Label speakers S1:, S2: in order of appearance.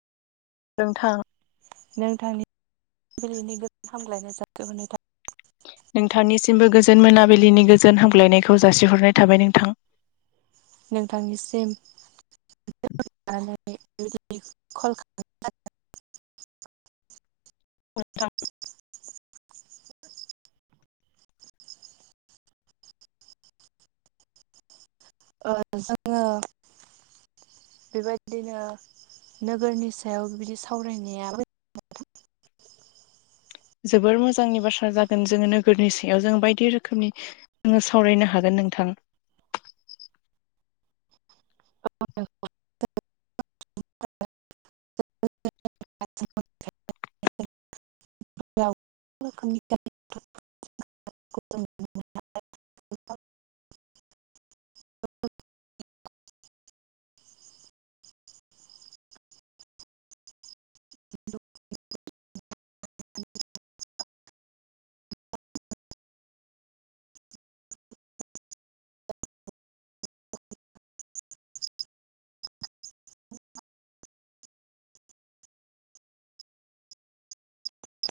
S1: नोंथां
S2: नोंथांनि फुंबिलिनि गोजोन हाम्लायनाय जासिहरनाय था
S1: नोंथांनिसिमबो गोजोन मोनाबिलिनि गोजोन हामग्लायनायखौ जासिहरनाय थाबाय नोंथां।
S2: नोंथांनिसिम [unintelligible] कल [unintelligible] खालामनाय
S1: औ नोंथां
S2: [inaudible] ओ जोङो बेबायदिदिनो नोगोरनि सायाव बिदि सावरायनाया
S1: जोबोर मोजांनि बाथ्रा जागोन जोङो नोगोरनि सायाव जों बायदि रोखोमनि आङो सावरायनो हागोन नोंथां।
S2: [inaudible] [inaudible]